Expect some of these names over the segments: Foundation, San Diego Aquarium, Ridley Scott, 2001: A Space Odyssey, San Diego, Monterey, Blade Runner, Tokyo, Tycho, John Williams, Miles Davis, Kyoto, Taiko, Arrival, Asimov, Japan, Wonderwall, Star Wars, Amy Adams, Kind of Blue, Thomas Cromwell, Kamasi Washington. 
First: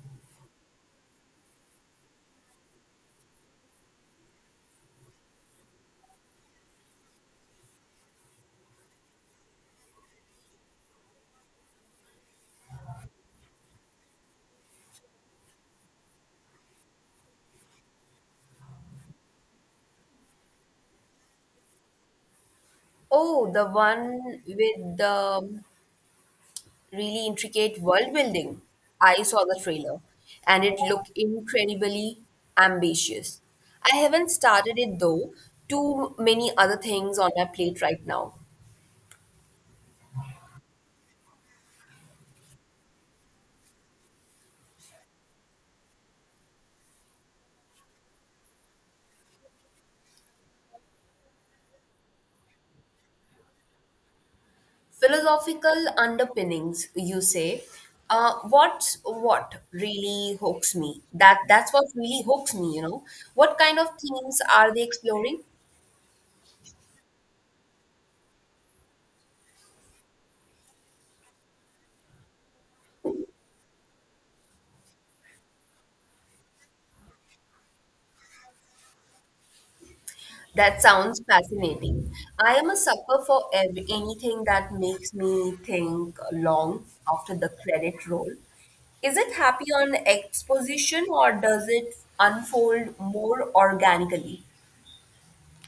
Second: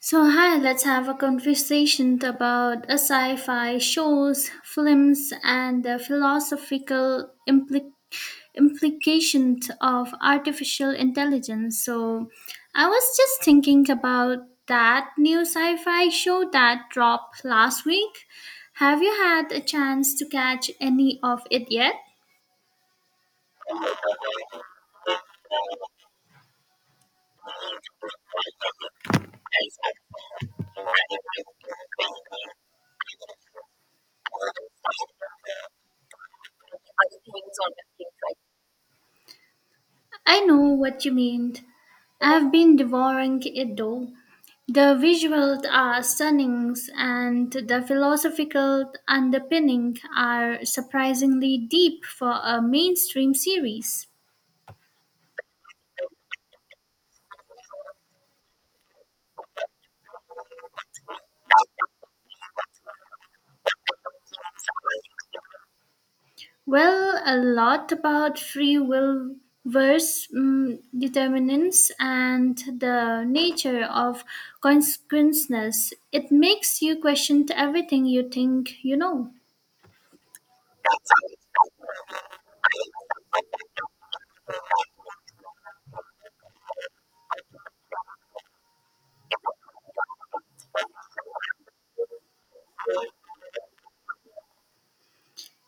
So, hi, let's have a conversation about a sci fi shows, films, and the philosophical implications of artificial intelligence. So, I was just thinking about that new sci fi show that dropped last week. Have you had a chance to catch any of it yet? Oh, the one with the really intricate world building. I saw the trailer and it looked incredibly ambitious. I haven't started it though. Too many other things on my plate right now. I know what you mean. I've been devouring it though. The visuals are stunning and the philosophical underpinning are surprisingly deep for a mainstream series. Philosophical underpinnings, you say. What's what really hooks me? That that's what really hooks me. What kind of themes are they exploring? Well, a lot about free will versus determinants and the nature of consequences. It makes you question everything you think you know. That sounds fascinating. I am a sucker for ev anything that makes me think long after the credit roll. Is it happy on exposition or does it unfold more organically?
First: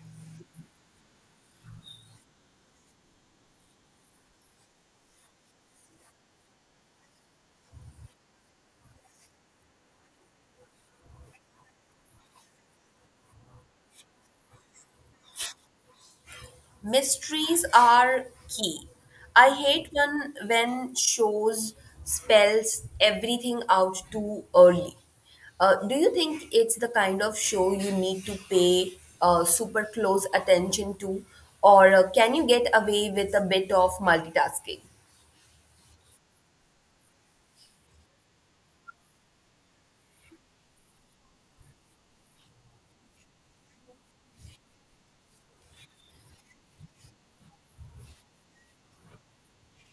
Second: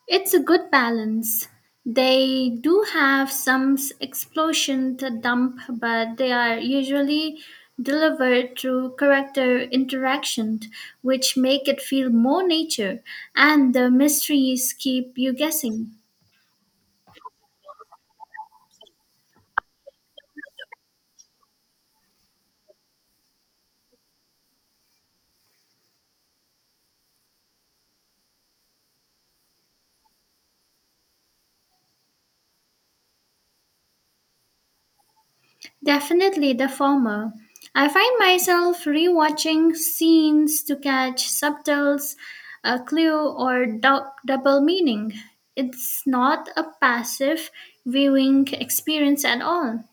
It's a good balance. They do have some explosion to dump, but they are usually delivered through character interaction, which make it feel more nature, and the mysteries keep you guessing. Mysteries are key. I hate when shows spells everything out too early. Do you think it's the kind of show you need to pay super close attention to, or can you get away with a bit of multitasking? Definitely the former. I find myself rewatching scenes to catch subtles, a clue, or double meaning. It's not a passive viewing experience at all.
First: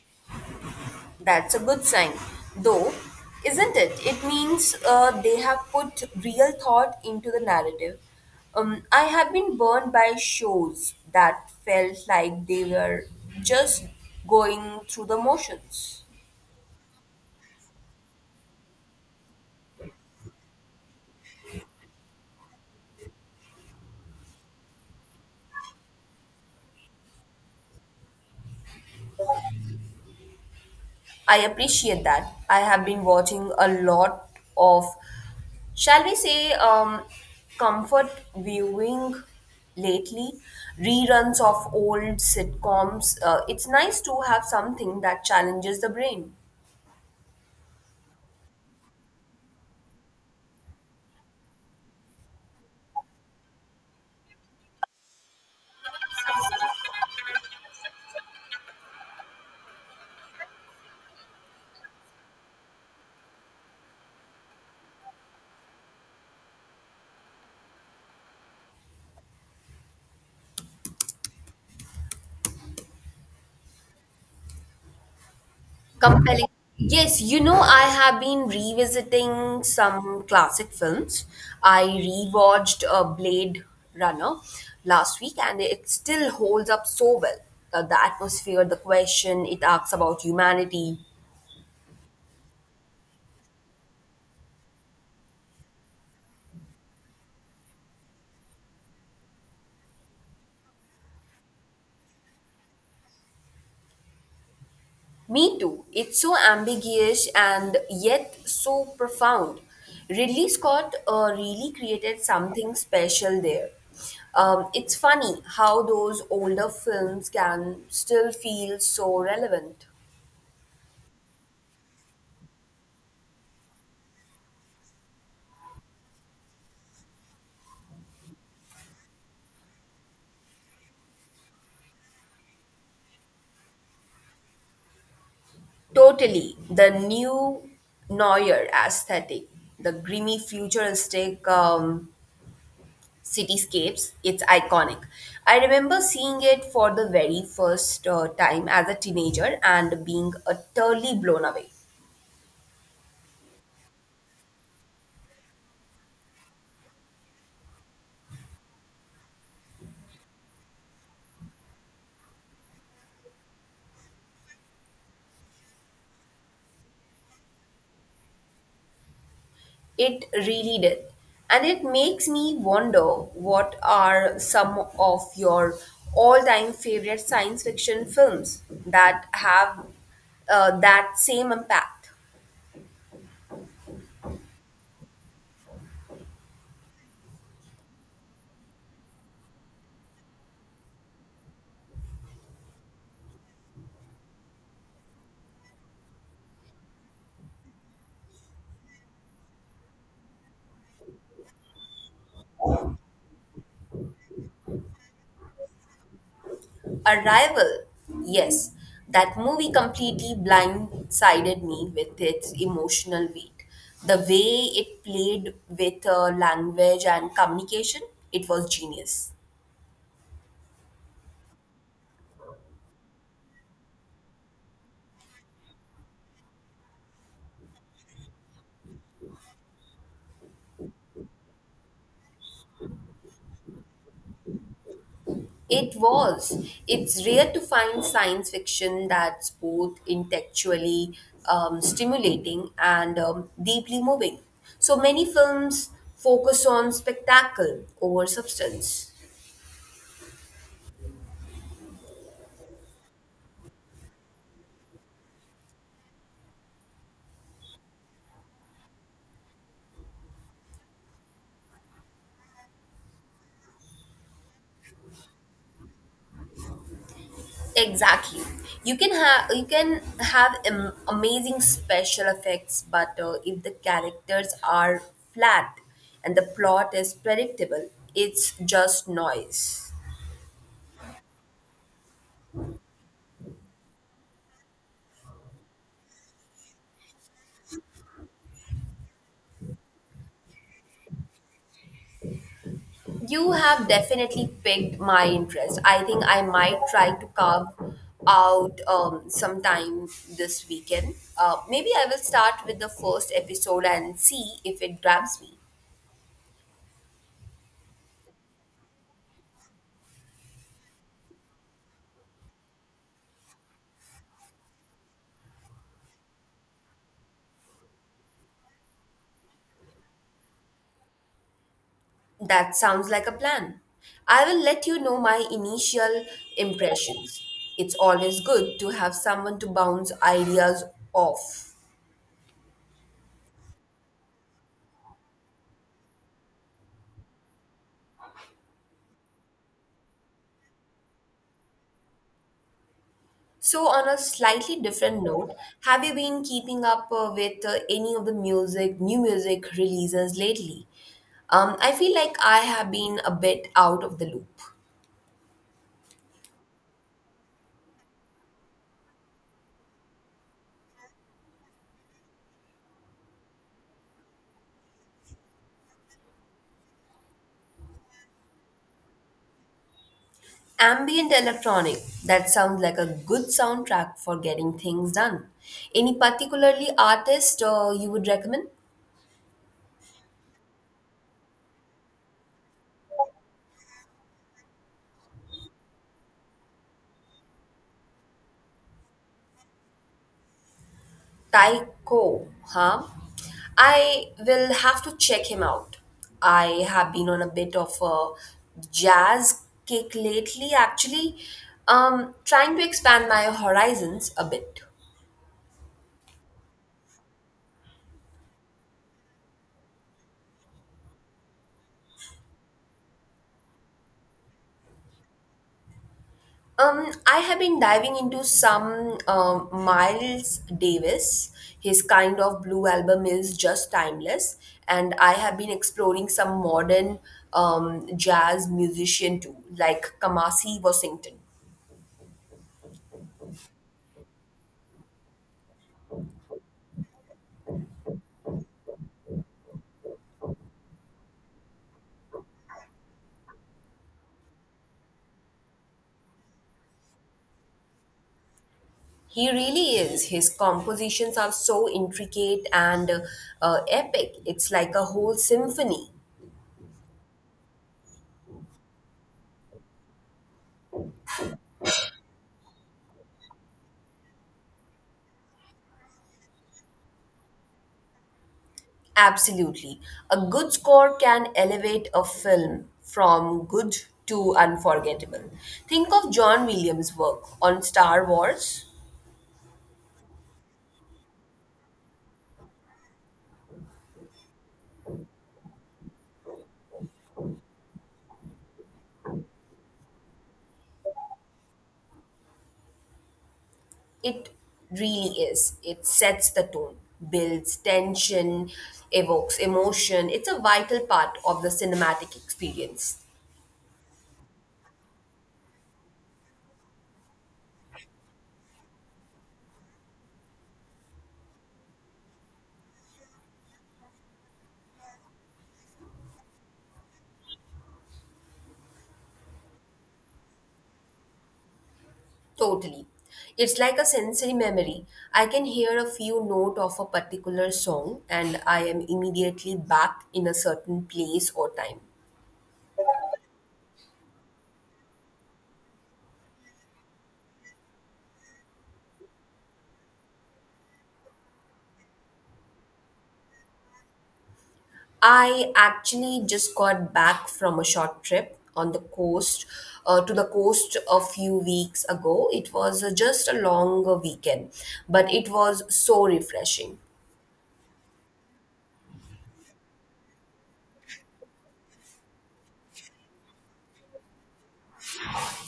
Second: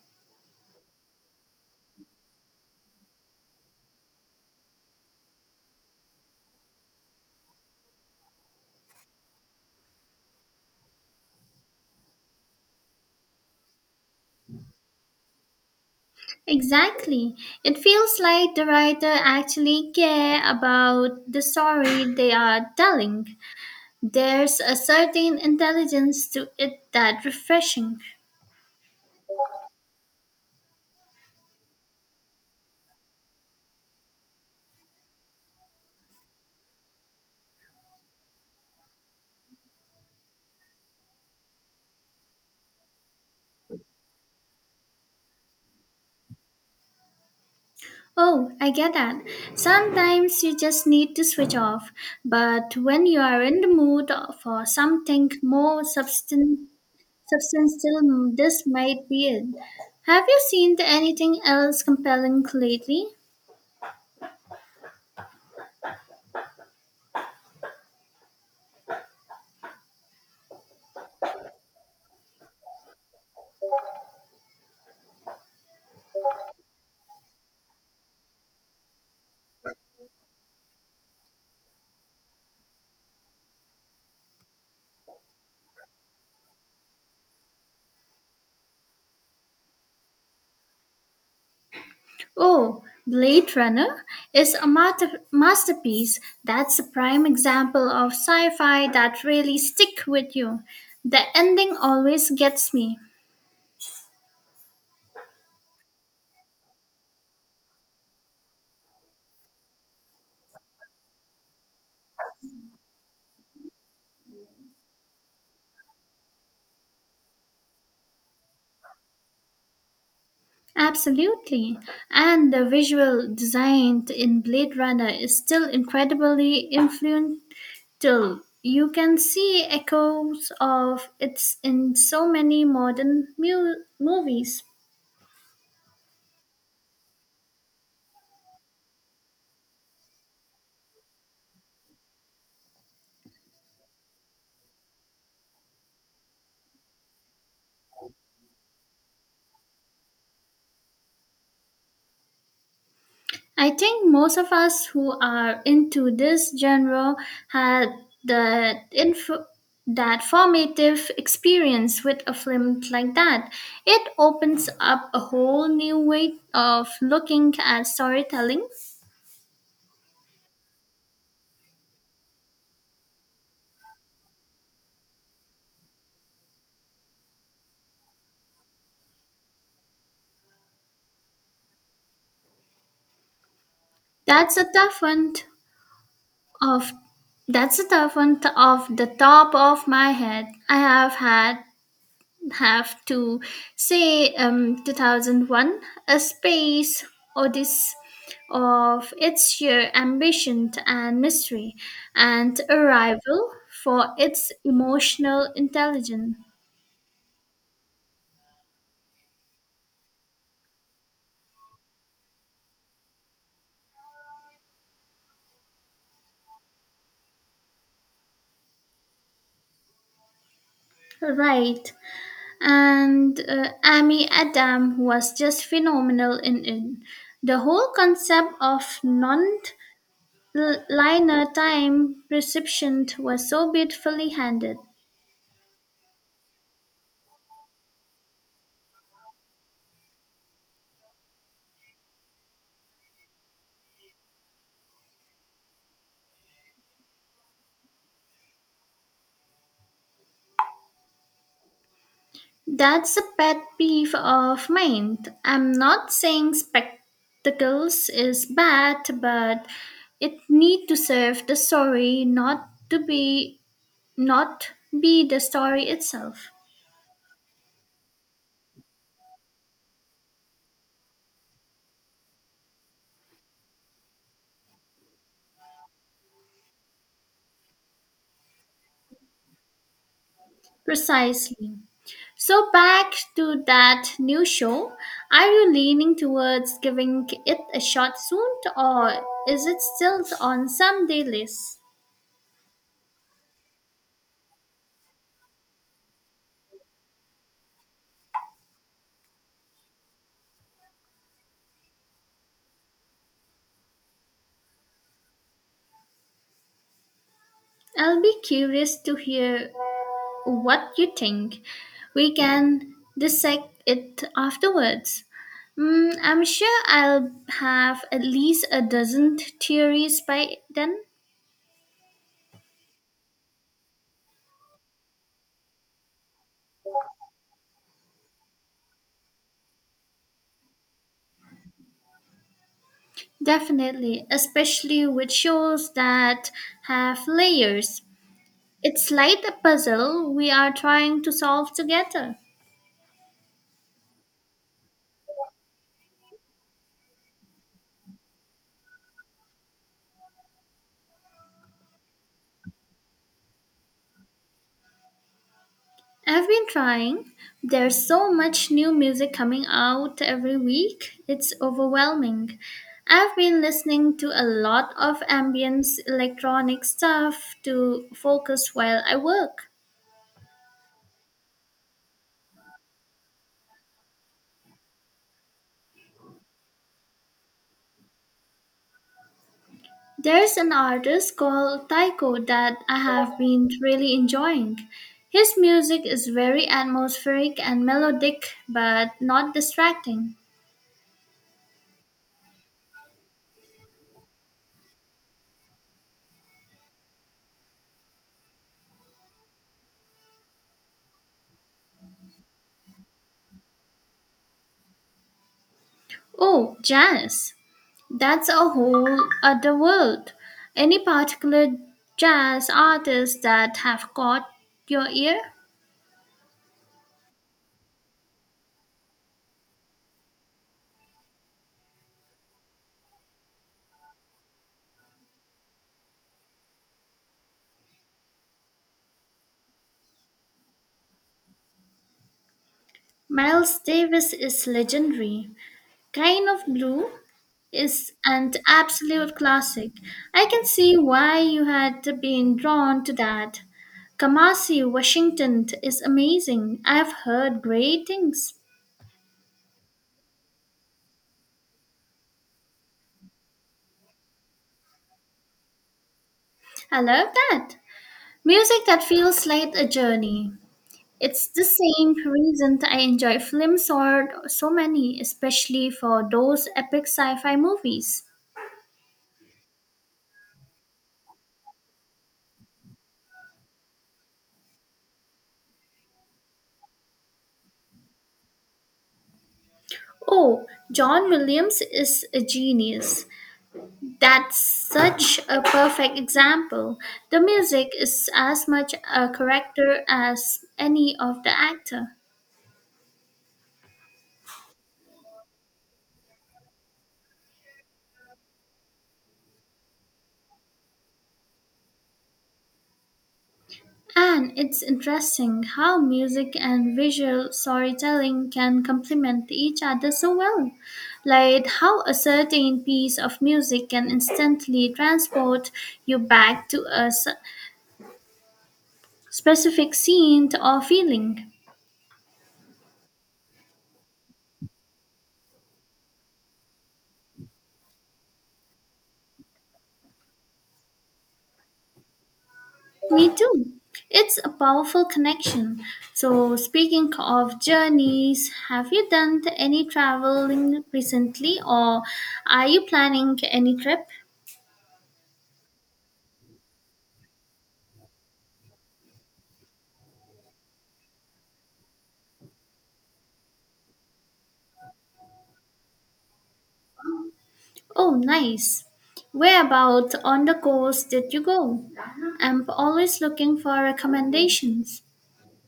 That's a good sign, though, isn't it? It means they have put real thought into the narrative. I have been burned by shows that felt like they were just going through the motions. Exactly. It feels like the writer actually care about the story they are telling. There's a certain intelligence to it that refreshing. I appreciate that. I have been watching a lot of, shall we say, comfort viewing lately, reruns of old sitcoms. It's nice to have something that challenges the brain. Oh, I get that. Sometimes you just need to switch off. But when you are in the mood for something more substantial, this might be it. Have you seen anything else compelling lately? Compelling. Yes, you know, I have been revisiting some classic films. I rewatched Blade Runner last week and it still holds up so well. The atmosphere, the question it asks about humanity. Oh, Blade Runner is a masterpiece. That's a prime example of sci fi that really stick with you. The ending always gets me. Me too. It's so ambiguous and yet so profound. Ridley Scott really created something special there. It's funny how those older films can still feel so relevant. Absolutely. And the visual design in Blade Runner is still incredibly influential. You can see echoes of it in so many modern movies. Totally. The new Neuer aesthetic, the grimy futuristic cityscapes, it's iconic. I remember seeing it for the very first time as a teenager and being utterly blown away. I think most of us who are into this genre had the info that formative experience with a film like that. It opens up a whole new way of looking at storytelling. It really did. And it makes me wonder what are some of your all time favorite science fiction films that have that same impact? That's a tough one t- off. That's a tough one off the top of my head. I have had have to say 2001, A Space Odyssey of its sheer ambition and mystery, and Arrival for its emotional intelligence. Arrival, yes, that movie completely blindsided me with its emotional weight. The way it played with language and communication, it was genius. Right. And amy adam was just phenomenal in it. The whole concept of non liner time perception was so beautifully handled. It was. It's rare to find science fiction that's both intellectually stimulating and deeply moving. So many films focus on spectacle over substance. That's a pet peeve of mine. I'm not saying spectacles is bad, but it need to serve the story, not to be, not be the story itself. Exactly. You can have am- amazing special effects, but if the characters are flat and the plot is predictable, it's just noise. Precisely. So back to that new show. Are you leaning towards giving it a shot soon, or is it still on some day list? You have definitely piqued my interest. I think I might try to carve out some time this weekend. Maybe I will start with the first episode and see if it grabs me. I'll be curious to hear what you think. We can dissect it afterwards. I'm sure I'll have at least a dozen theories by then. That sounds like a plan. I will let you know my initial impressions. It's always good to have someone to bounce ideas off. Definitely, especially with shows that have layers. It's like a puzzle we are trying to solve together. So, on a slightly different note, have you been keeping up with any of the music, new music releases lately? I feel like I have been a bit out of the loop. I've been trying. There's so much new music coming out every week. It's overwhelming. I've been listening to a lot of ambient electronic stuff to focus while I work. Ambient electronic, that sounds like a good soundtrack for getting things done. Any particularly artist you would recommend? There's an artist called Taiko that I have been really enjoying. His music is very atmospheric and melodic, but not distracting. Tycho, huh? I will have to check him out. I have been on a bit of a jazz kick lately, actually, trying to expand my horizons a bit. Oh, jazz! That's a whole other world. Any particular jazz artists that have caught your ear? I have been diving into some Miles Davis. His kind of blue album is just timeless, and I have been exploring some modern jazz musician too, like Kamasi Washington. Miles Davis is legendary. Kind of Blue is an absolute classic. I can see why you had been drawn to that. Kamasi Washington is amazing. I've heard great things. He really is. His compositions are so intricate and epic. It's like a whole symphony. I love that. Music that feels like a journey. It's the same reason I enjoy films or so many, especially for those epic sci-fi movies. Absolutely. A good score can elevate a film from good to unforgettable. Think of John Williams' work on Star Wars. Oh, John Williams is a genius. That's such a perfect example. The music is as much a character as any of the actor. It really is. It sets the tone, builds tension, evokes emotion. It's a vital part of the cinematic experience. And it's interesting how music and visual storytelling can complement each other so well. Like how a certain piece of music can instantly transport you back to a specific scene or feeling. Totally. It's like a sensory memory. I can hear a few note of a particular song and I am immediately back in a certain place or time. Me too. It's a powerful connection. So, speaking of journeys, have you done any traveling recently or are you planning any trip? I actually just got back from a short trip on the coast a few weeks ago. It was just a longer weekend, but it was so refreshing. Oh, nice. Where about on the coast did you go? I'm always looking for recommendations.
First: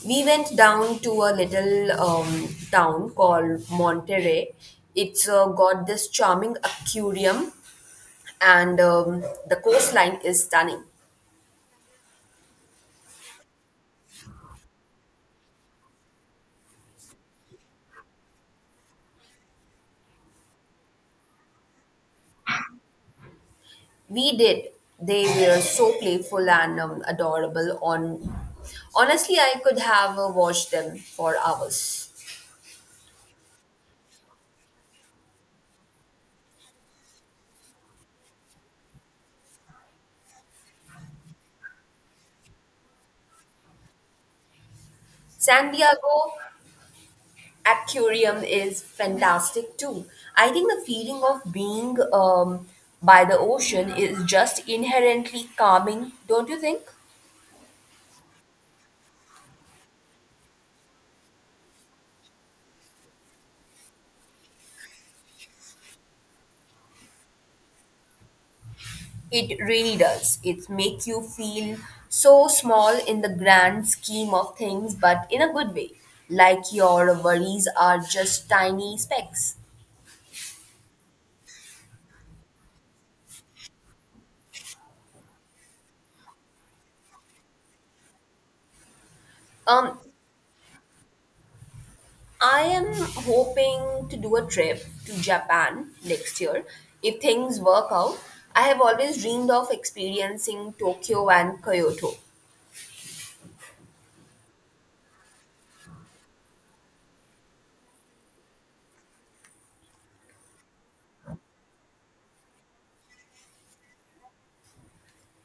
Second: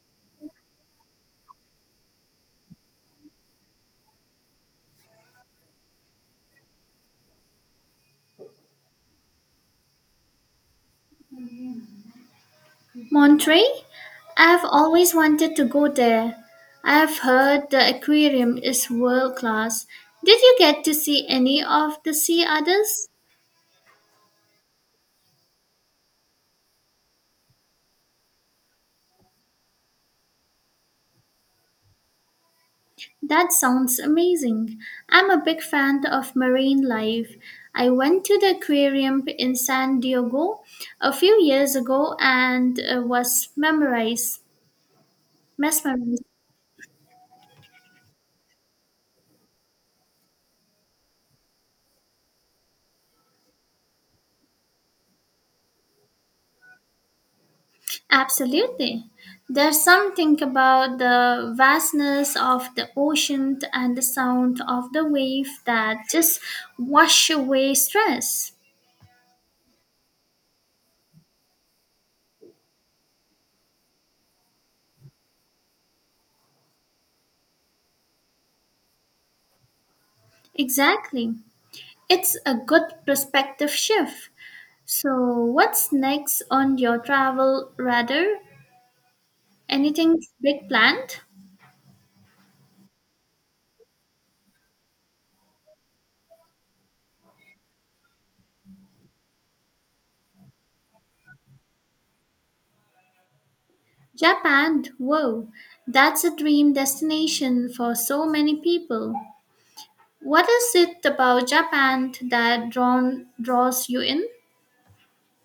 We went down to a little town called Monterey. It's got this charming aquarium and the coastline is stunning. Monterey? I've always wanted to go there. I've heard the aquarium is world class. Did you get to see any of the sea otters? We did. They were so playful and adorable. On Honestly, I could have watched them for hours. That sounds amazing. I'm a big fan of marine life. I went to the aquarium in San Diego a few years ago and was mesmerized. San Mesmerized. Diego Aquarium is fantastic too. I think the feeling of being by the ocean is just inherently calming, don't you think? Absolutely. There's something about the vastness of the ocean and the sound of the wave that just wash away stress. It really does. It make you feel so small in the grand scheme of things, but in a good way. Like your worries are just tiny specks. Exactly. It's a good perspective shift. So, what's next on your travel radar? Um, Anything big planned? I am hoping to do a trip to Japan next year if things work out. I have always dreamed of experiencing Tokyo and Kyoto. Japan, whoa, that's a dream destination for so many people. What is it about Japan that draws you in?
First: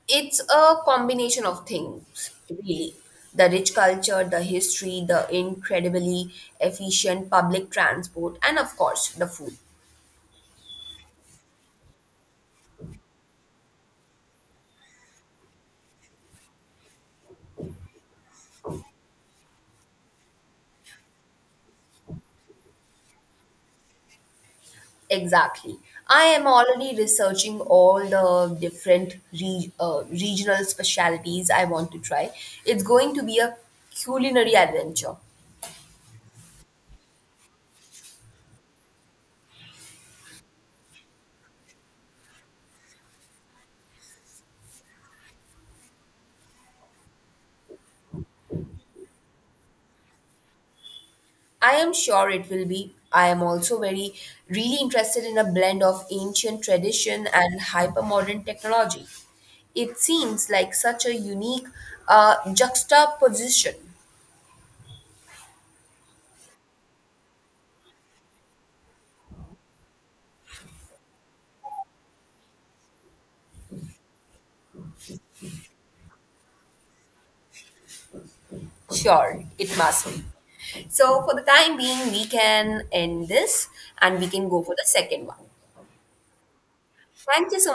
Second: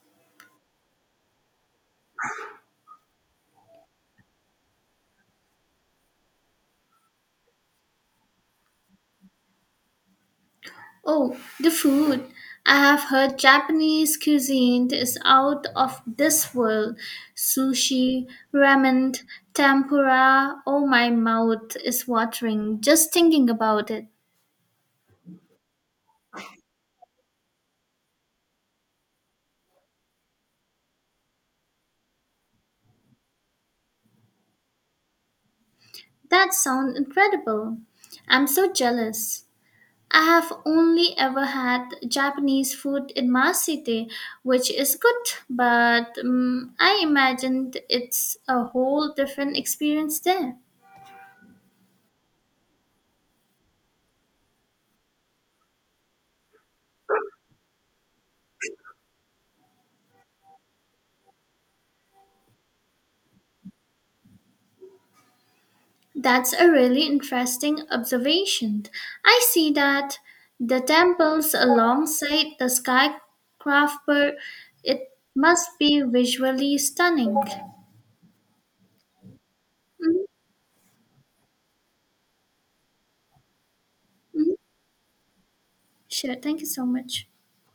It's a combination of things, really. The rich culture, the history, the incredibly efficient public transport, and of course, the food. Oh, the food. I have heard Japanese cuisine is out of this world. Sushi, ramen, tempura. Oh, my mouth is watering just thinking about it. Exactly. I am already researching all the different regional specialities I want to try. It's going to be a culinary adventure. That sounds incredible. I'm so jealous. I have only ever had Japanese food in my city, which is good, but I imagined it's a whole different experience there. I am sure it will be. I am also very really interested in a blend of ancient tradition and hypermodern technology. It seems like such a unique juxtaposition. That's a really interesting observation. I see that the temples alongside the skyscraper, it must be visually stunning. Sure, it must Mhm, be. So for the time being, we can end this and we can mhm. go for the second one. Sure, thank you so much. Thank you so much.